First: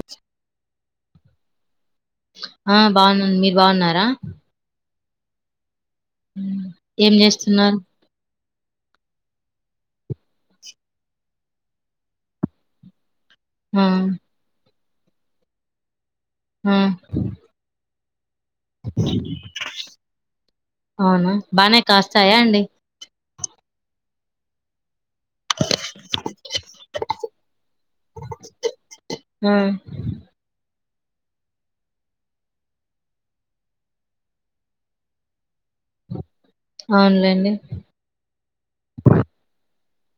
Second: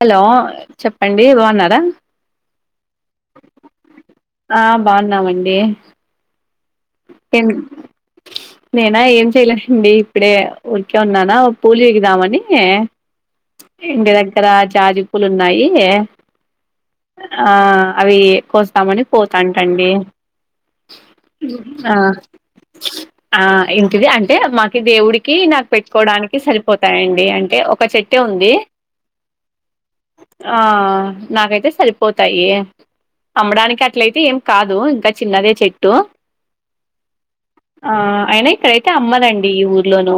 Hello చెప్పండి బావున్నారా ఆ బావున్నాను మీరు బావున్నారా ఆ బాన్నామండి ఏం చేస్తున్నారు నేనా ఏం చెయలేదండి ఇప్పుడే ఊరికే ఉన్నానా పూలు పీకుదామని ఆ ఇంటి దగ్గర జాజి పూలున్నాయి ఆ అవి కోస్తామని పోతాంటండి అవునా బానే ఆ కాస్తాయా అండి ఆ ఏంటిది అంటే మాకి దేవుడి కి నాకు పెట్టుకోవడానికి సరిపోతాయంండి అంటే ఒక చెట్టే ఉంది ఆ ఆ నాకైతే సరిపోతాయి అమ్మడానికి అట్లయితే ఏం కాదు ఇంకా చిన్నదే చెట్టు అవునులేండి ఆ అయినా ఇక్కడైతే అమ్మనండి ఈ ఊర్లోనూ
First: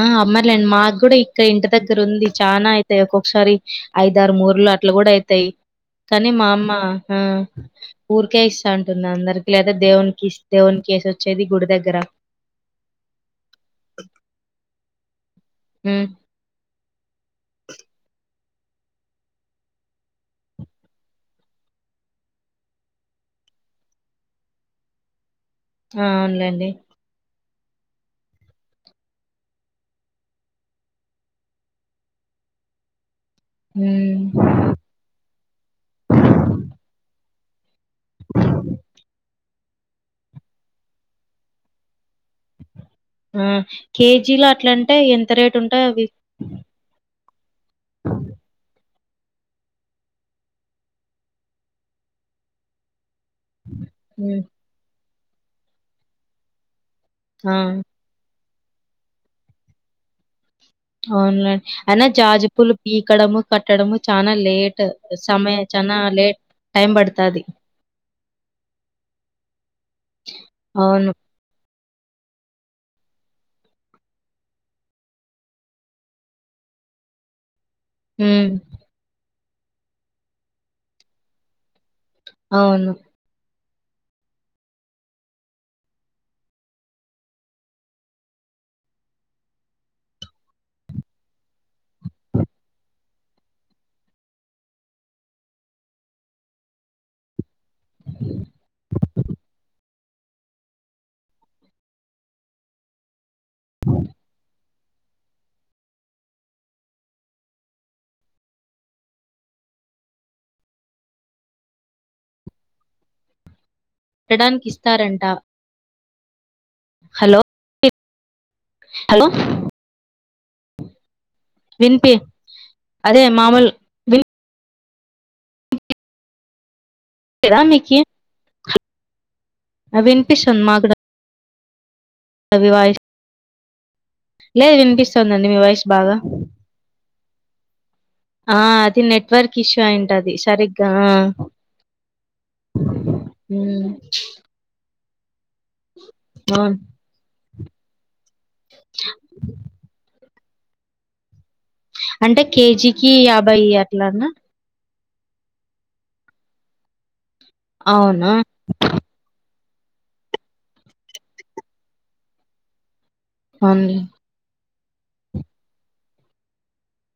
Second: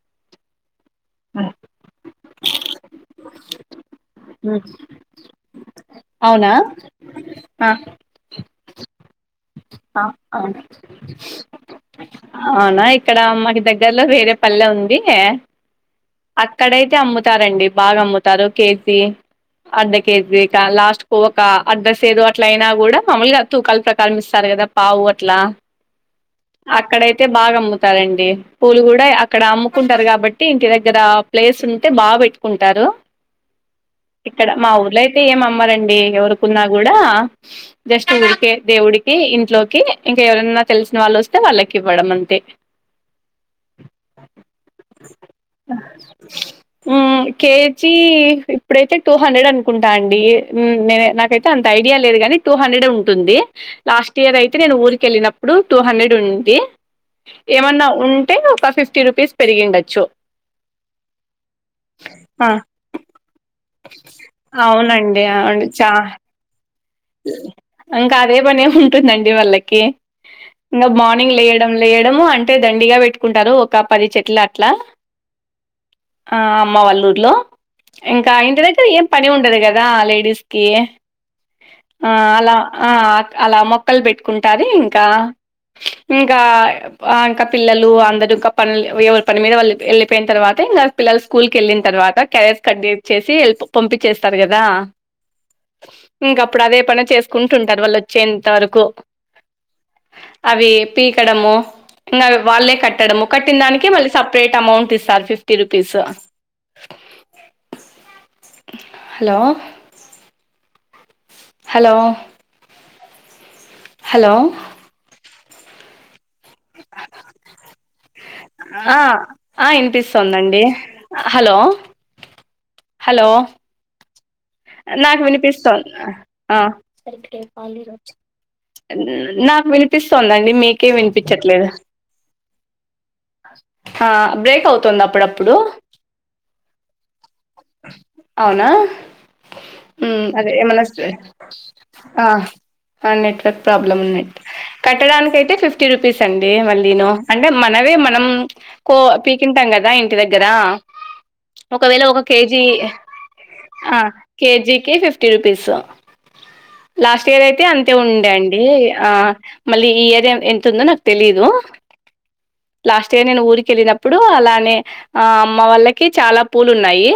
ఆ అమ్మర్లేన్డి మాగ్ కూడా ఇక్క ఇంటి దగ్గర ఉంది చానా అయితాయి ఒక్కొక్కసారి ఐదారు మూరలు అట్లా కూడా అయితాయి కానీ మా అవునా అమ్మ ఆ ఆహా ఊరికే ఇస్తాంటుంది అందరికి లేదా దేవునికిస్ అవును దేవునికేసొచ్చేది గుడి దగ్గర అవునా ఇక్కడ మాకి దగ్గర్లో వేరే పల్లె ఉంది ఉమ్ అక్కడైతే అమ్ముతారండి బాగా అమ్ముతారు కేసీ అడ్డ కేజీకా లాస్ట్ కోక అడ్డ సేదు అట్ల అయినా కూడా మమ్మల్ని తూకాల ప్రకారం ఇస్తారు కదా పావు అట్లా ఆ అవునులేండి అక్కడ అయితే బాగా అమ్ముతారండి పూలు కూడా అక్కడ అమ్ముకుంటారు కాబట్టి ఇంటి దగ్గర దగ్గర ప్లేస్ ఉంటే బాగా పెట్టుకుంటారు ఉమ్ ఇక్కడ మా ఊర్లోయితే అ ఏమమ్మరండి ఎవరుకున్నా కూడా జస్ట్ ఊరికే దేవుడికి ఇంట్లోకి ఇంకా ఎవరైనా తెలిసిన వాళ్ళు వస్తే వాళ్ళకి ఇవ్వడం అంతే ఆ కేజీలో అట్లాంటే ఎంత రేట్ ఆ ఉంటాయి అవి ఉమ్ కేజీ ఇప్పుడైతే టూ హండ్రెడ్ అనుకుంటా అండి నే నాకైతే అంత ఐడియా లేదు గానీ టూ హండ్రెడ్ ఉంటుంది లాస్ట్ ఇయర్ ఉమ్ అయితే నేను ఊరిళ్ళినప్పుడు టూ హండ్రెడ్ ఉంది ఆ ఏమన్నా ఉ అంటే ఒక ఫిఫ్టీ రూపీస్ పెరిగిండొచ్చు అన్లన్ అయినా జాజ్ ఆ పూలు పీకడము కట్టడము చానా లేట్ అవునండి సమయం అవును చా చనా లేట్ టైం పడతాది. ఇంకా అదే పని ఉంటుందండి వాళ్ళకి ఇంకా అవును. మార్నింగ్ లే లేయడము అంటే దండిగా పెట్టుకుంటారు ఒక పది చెట్లు అట్లా అమ్మ వాళ్లూర్లో ఇంకా హ్మ్. ఇంటి దగ్గర ఏం పని ఉండదు కదా లేడీస్కి ఆ అలా ఆ అవును. అలా మొక్కలు పెట్టుకుంటాది ఇంకా ఇంకా ఆ ఇంకా పిల్లలు అందర ఇంకా పను ఎవరి పని మీద వాళ్ళ వెళ్ళిపోయిన తర్వాత ఇంకా పిల్లలు స్కూల్ కెళ్ళిన తర్వాత క్యారేజ కట్చ్చేసి వెళ్ పంపి చేేస్తారు కదా అ ఇంక అప్పుడు అదే పని చేసుకుంటుంటారు వాళ్ళు వచ్చేంత వరకు అవి పీకడము ఇంకా వాళ్ళే కట్టడము కట్టిందానికి మళ్ళీ సపరేట్ అమౌంట్ ఇస్తారు ఫిఫ్ టి రూపీసో హలో హలో హలో పెట్టడానికి ఇస్తారంట హలో ఆ హలో! ఆ ఇనిపిస్తుంటుంది హలో వినిపి అదే హలో మామూలు నాకు వినిపిస్తాంది ఆ [inaudible] లేదా మీకి? నాకు ఆ! వినిపిస్తోందండి వినిపిస్తుంది మీకే వినిపించట్లేదు లేదు వా ఆ [inaudible] బ్రేక్ లేదు అవుతుంది వినిపిస్తుందండి అప్పుడప్పుడు మీ వాయిస్ బాగా ఆ అవునా అది నెట్వర్క్ ఇష్యూ మ్మ్ అయింటది అదే ఏమన్నా సరిగ్గా స్ట్రె- ఆ అన్నిట్లో హ్మ్. ప్రాబ్లమ్ ఉట్ కట్టడానికియితే ఫిఫ్టీ రూపీస్ అండి అవును. మళ్ళీ నో అంటే మనవే మనం కో పీకింటాం కదా ఇంటి దగ్గర ఒకవేళ ఒక అంటే కేజీ కేజీకి ఆ అట్లానా? కేజీకి ఫిఫ్ ఫఫ్టీ రూపీస్ లాస్ట్ ఇయర్ అయితే అంతే ఉ అవునా? అండి ఆ మళ్ళీ ఈ ఏరియా ఎంత ఉందో నాకు తెలీదు లాస్ట్ ఇయర్ నేను అవునులే. ఊరికెళ్ళినప్పుడు అలానే ఆ అమ్మ వాళ్ళకి చాలా పూలు ఉన్నాయి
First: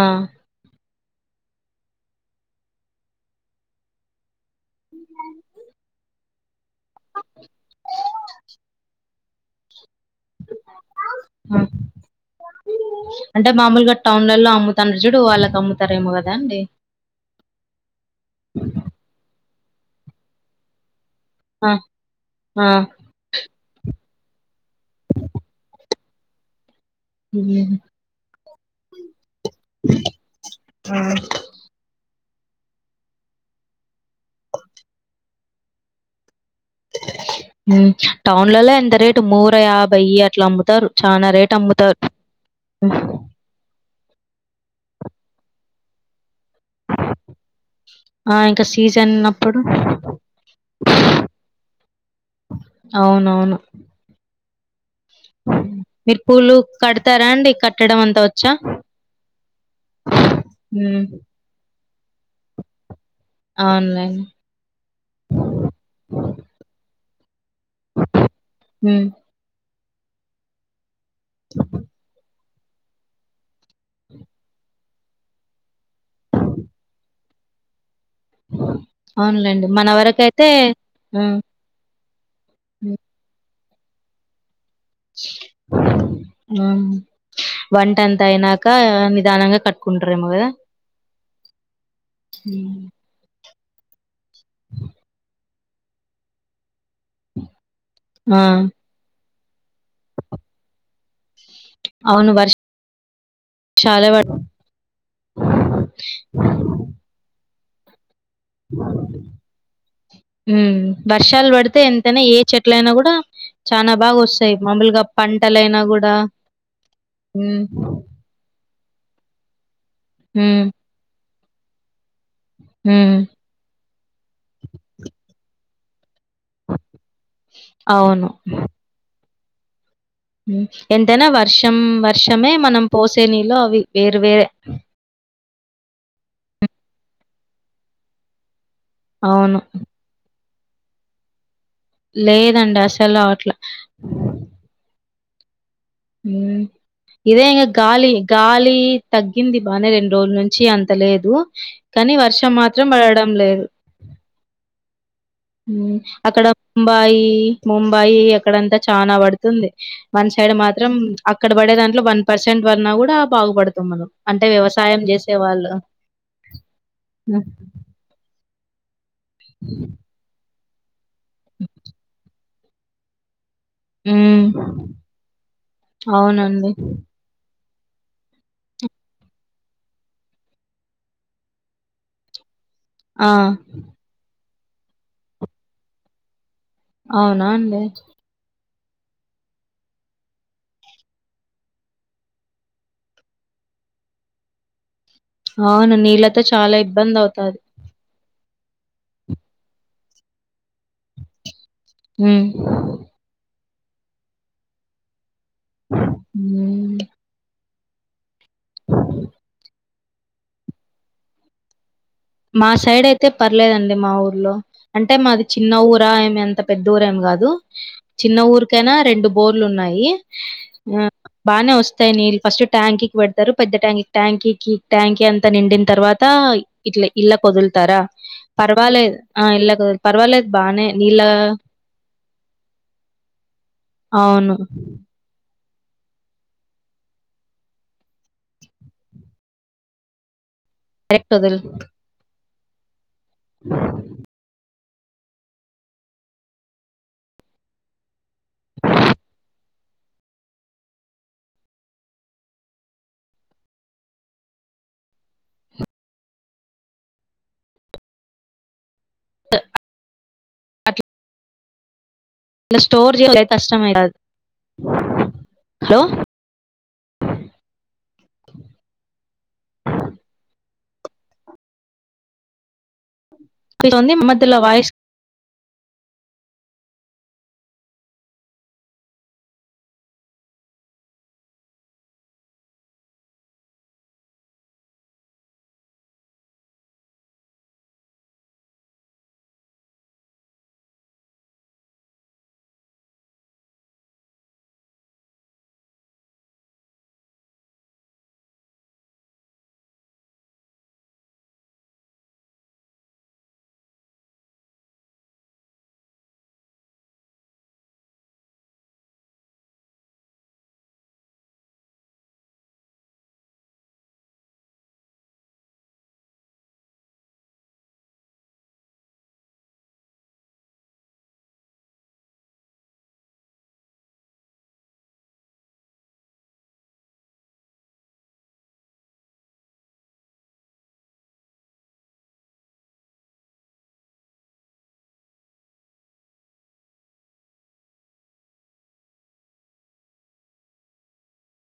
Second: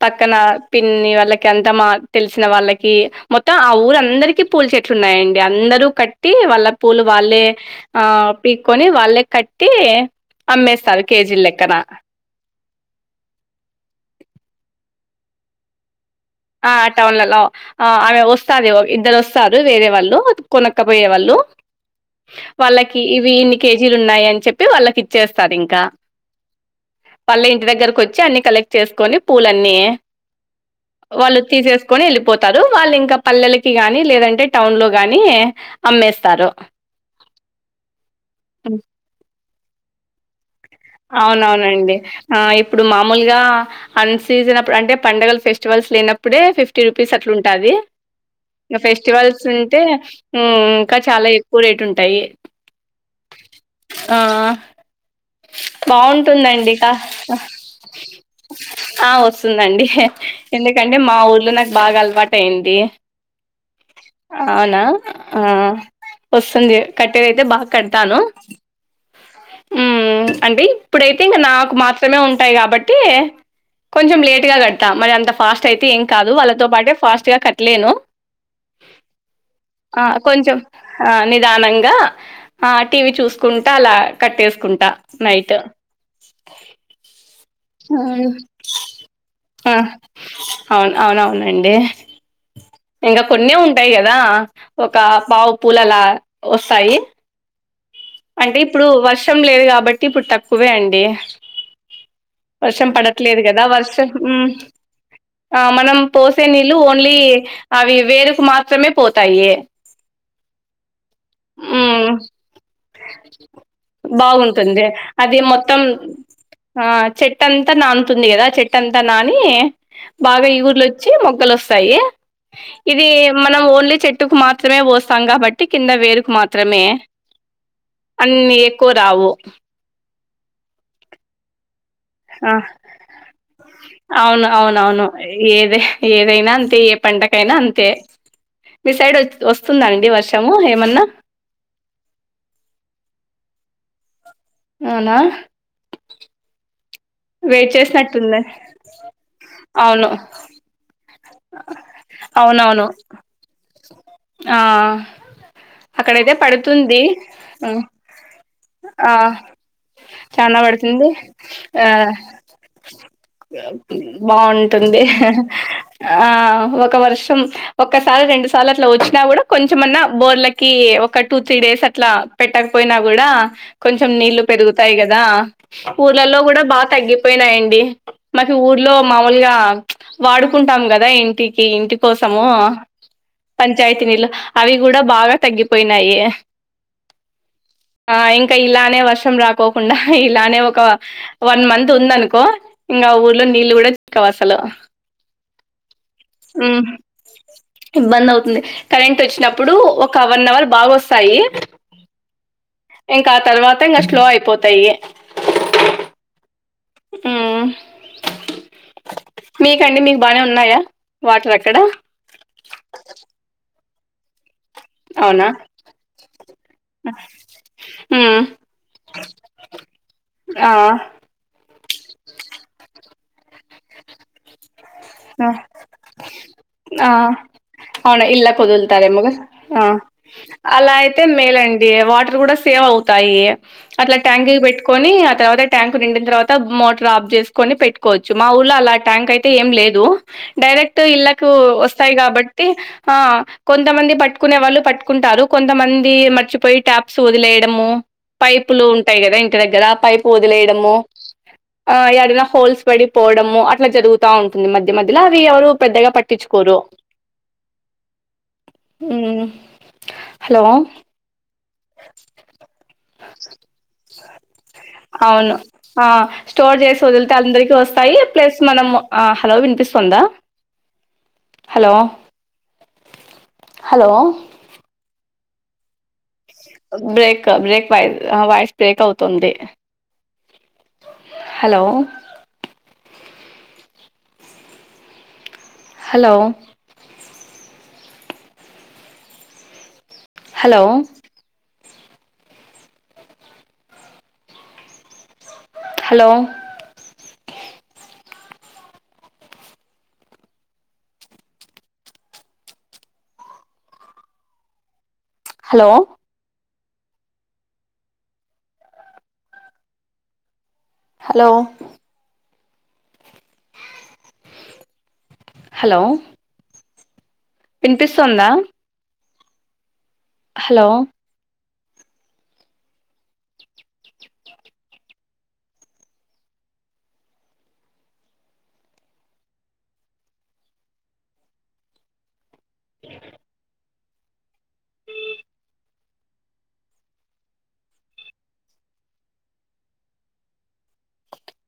ఆ! పక్కన పిన్ని వాళ్ళకి అంత మా తెలిసిన వాళ్ళకి మొత్తం ఆ ఊరుందరికి పూల్ చెట్లున్నాయండి అందరూ కట్ కట్టి వాళ్ళ పూలు వాళ్ళే ఆ పీకొని వాళ్ళే కట్టి అమ్మేస్తారు కేజీల ఆ! లెక్కన అంటే మామూలుగా టౌన్లలో అమ్ముతను చూడు వాళ్ళకి అమ్ముతారేమో కదా అండి ఆ టౌన్లలో ఆ ఆమె వస్తాది ఇద్దరు వస్తారు వేరే వాళ్ళు కొనక్కపోయే వాళ్ళు ఆ ఆ వాళ్ళకి ఇవి ఇన్ని కేజీలు ఉన్నాయని చెప్పి వాళ్ళకి ఇచ్చేస్తారు ఇంకా వాళ్ళు ఇంటి ఉమ్ దగ్గరకు వచ్చి అన్ని కలెక్ట్ చేసుకొని పూలన్నీ వాళ్ళు తీసేసు కొని వెళ్ళిపోతారు వాళ్ళు ఇంకా పల్లెలకి గాని లేదంటే టౌన్లో గాని అమ్మేస్తారు టౌన్లలో హ్మ్. ఎంతరేటు మూర యాభై అట్లా అమ్ముతారు చానా రేట్ అవునవునండి అమ్ముతారు ఆ ఇప్పుడు మామూలుగా అన్ సీజన్ అప్పుడు అంటే పండగల ఫెస్టివల్స్ లేనప్పుడే ఫిఫ్టీ రూపీస్ అట్ల ఉంటాది ఆ ఇంకా ఇగ సీజన్ ఫెస్టివల్స్ అప్పుడు ఉంటే ఇంకా చాలా ఎక్కువ రేట్ ఉంటాయి అవునవును ఆ మీరు పూలు బావుంటుందండి కా కడతారాండి కట్టడం అంతా వచ్చా ఆ వస్తుందండి ఎందుకంటే ఉమ్ మా ఊర్లో నాకు బాగా అలవాటయ్యిది ఆన్లైన్ అవునా ఆ వస్తుంది కట్టేది అయితే బాగా కడతాను ఉ హ్మ్. అంటే ఇప్పుడయితే నాకు మాత్రమే ఉంటాయి కాబట్టి కొంచెం లేట్గా కట్ తా మరి అంత ఫాస్ట్ అయితే ఏం కాదు వాళ్ళతో పాటే ఫాస్ట్ గా కట్టలేను అవునులేండి మన ఆ వరకైతే కొంచెం ఆ ఉమ్ నిధానంగా ఆ ఉమ్ టీవీ చూసుకుంటా అలా కట్టేసుకుంటా నైట్ ఆవు వంటంత అయినాక నిధానంగా ఆ! కట్టుకుంటారేమో కదా అవును. ఉ ఇంగ కొన్ని ఉంటాయి కదా ఒక పావు పూలులా వస్తాయి ఆ అంటే ఇప్పుడు వర్షం లేదు కాబట్టి ఇప్పుడు తక్కువే అండి అవును వర్షం పడట్లేదు కదా వర్షం వర్షాలే పడ్ ఉ ఆ మనం పోసే నీళ్ళు ఓన్లీ అవి వేరుకు మాత్రమే పోతాయి. హ్మ్. వర్షాలు పడితే ఉ ఎంతైనా ఏ చెట్లైనా గూడా చానా బాగొస్తాయి. బాగుంటుంది మామూలుగా అది పంటలైనా మొత్తం గూడా. ఆ హ్మ్. చెట్టాంతా నానుతుంది గదా చెట్ అంతా నాని బాగా హ్మ్. ఇగుర్లొచ్చి మొగ్గలోస్తాయి. ఇది హ్మ్. మనం ఓన్లీ చెట్టుకు మాత్రమే పోస్తాం కాబట్టి కింద వేరుకు మాత్రమే అవును. అన్ని ఎక్కువ రావు ఎంతైనా వర్షం వర్షమే ఆ మనం పోసే నీళ్ళు అవి వేరు వేరే ఏద ఏదైనా అంతే ఏ పంటగైనా అంతే మీ సైడ్ వ అవును. వస్తుందాండి వర్షము ఏమన్నా లేదండి అసలు అట్లా అవునా ఉ ఇదే వెయిట్ గాలి చేసినట్టుంది గాలి తగ్గింది అవును రెండు రోజుల నుంచి అంత లేదు కానీ వర్షం మాత్రం అవునవును పడడం లేదు ఆ అక్కడైతే అక్కడ పడుతుంది ముంబాయి ముంబాయి అక్కడంతా ఆ చానా పడుతుంది మన సైడ్ చానా మాత్రం పడుతుంది అక్కడ పడే ఆ దాంట్లో వన్ పర్సెంట్ పడినా కూడా బాగుపడతాం మనం అంటే బాగుంటుంది వ్యవసాయం హా చేసే వాళ్ళు ఆ ఒక వర్షం ఒక్కసారి రెండు సార్లు అట్లా వచ్చినా కూడా కొంచెమన్నా బోర్లకి ఒక టూ త్రీ డేస్ అట్లా పెట్టకపోయినా కూడా కొంచెం నీళ్లు మ్మ్ పెరుగుతాయి కదా ఊర్లల్లో కూడా అవునండి బాగా తగ్గిపోయింది తగ్గిపోయినాయండి మాకు ఊర్లో మామూలుగా ప్చ్ వాడుకుంటాం కదా ఇంటికి ఇంటి కోసము ఆ పంచాయతీ నీళ్ళు అవి కూడా బాగా తగ్గిపోయినాయి అవునా అండి ఆ ఇంకా ఇలానే వర్షం రాకోకుండా ఇలానే ఒక వన్ మంత్ ఉంది అనుకో ఇంకా ఊర్లో నీళ్లు కూడా చిక్కవు అసలు అవును నీళ్లతో చాలా ఇబ్బంది అవుతాది ఇబ్బంది అవుతుంది కరెంట్ వచ్చినప్పుడు ఒక వన్ అవర్ బాగోస్తాయి హ్మ్ ఇంకా ఆ తర్వాత ఇంకా స్లో అయిపోతాయి ఉమ్ ఉమ్ మీకండి మీకు బానే ఉన్నాయా వాటర్ అక్కడ మా సైడ్ అయితే పర్లేదండి మా ఊర్లో అంటే మాది అవునా? చిన్న ఊరా ఏమి అంత పెద్ద ఊరు ఏం కాదు చిన్న హ్మ్. ఊరికైనా రెండు బోర్లు ఉన్నాయి ఆ బానే వస్తాయి నీళ్లు ఫస్ట్ ట్యాంకీకి పెడతారు పెద్ద ట్యాంక్ ట్యాంకీకిి ట్యాంక్ ఆ! అంతా నిండిన తర్వాత ఇట్లా ఆ ఇళ్ళకొదులుతారా? అవునా ఇళ్ళకి పర్వాలేదు. వదుల్తారేమో కదా ఇళ్ళకు ఆ పర్వాలేదు బానే అలా నీళ్ళ అయితే మేలండి వాటర్ కూడా సేవ్ అవుతాయి అట్లా ట్యాంకీ అవును. కి పెట్టుకొని ఆ తర్వాత ట్యాంకు నిండిన తర్వాత మోటర్ ఆఫ్ చేసుకొని పెట్టుకోవచ్చు మా ఊర్లో అలా ట్యాంక్ అయితే ఏం లేదు డైరెక్ట్ కరెక్ట్ ఇళ్ళకు ఒదులు వస్తాయి కాబట్టి ఆ కొంతమంది పట్టుకునే వాళ్ళు పట్టుకు పట్టుకుంటారు కొంతమంది మర్చిపోయి ట్యాప్స్ వదిలేయడము పైపులు ఉంటాయి కదా ఇంటి దగ్గర ఆ పైపు వదిలేయడము ఆ ఏదైనా హోల్స్ పడిపోవడము అట్లా జరుగుతా ఉంటుంది ఉంటుంది మధ్య మధ్యల అవి ఎవరూ పెద్దగా పట్టించుకోరు హలో అట్లా స్టోర్ చేయడం కష్టమే కాదు. అవును హలో! ఆ స్టోర్ చేసి వదిలితే అందరికి వస్తాయి ప్లస్ మనం ఆ హలో వినిపిస్తుందా హలో హలో మధ్యలో వాయిస్ బ్రేక్ బ్రేక్ వాయిస్ నా వాయిస్ బ్రేక్ అవుతుంది hello hello hello hello hello hello hello వినిపిస్తుందా హలో ఉ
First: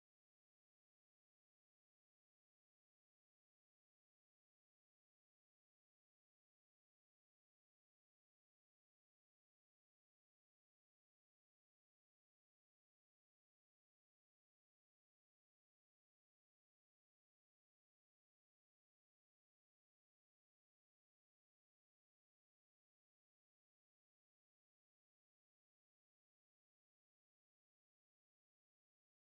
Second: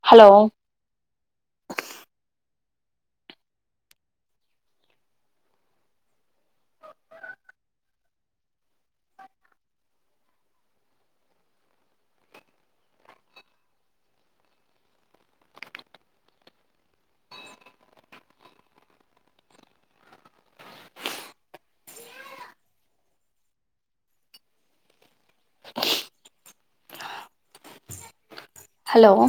హలో హలో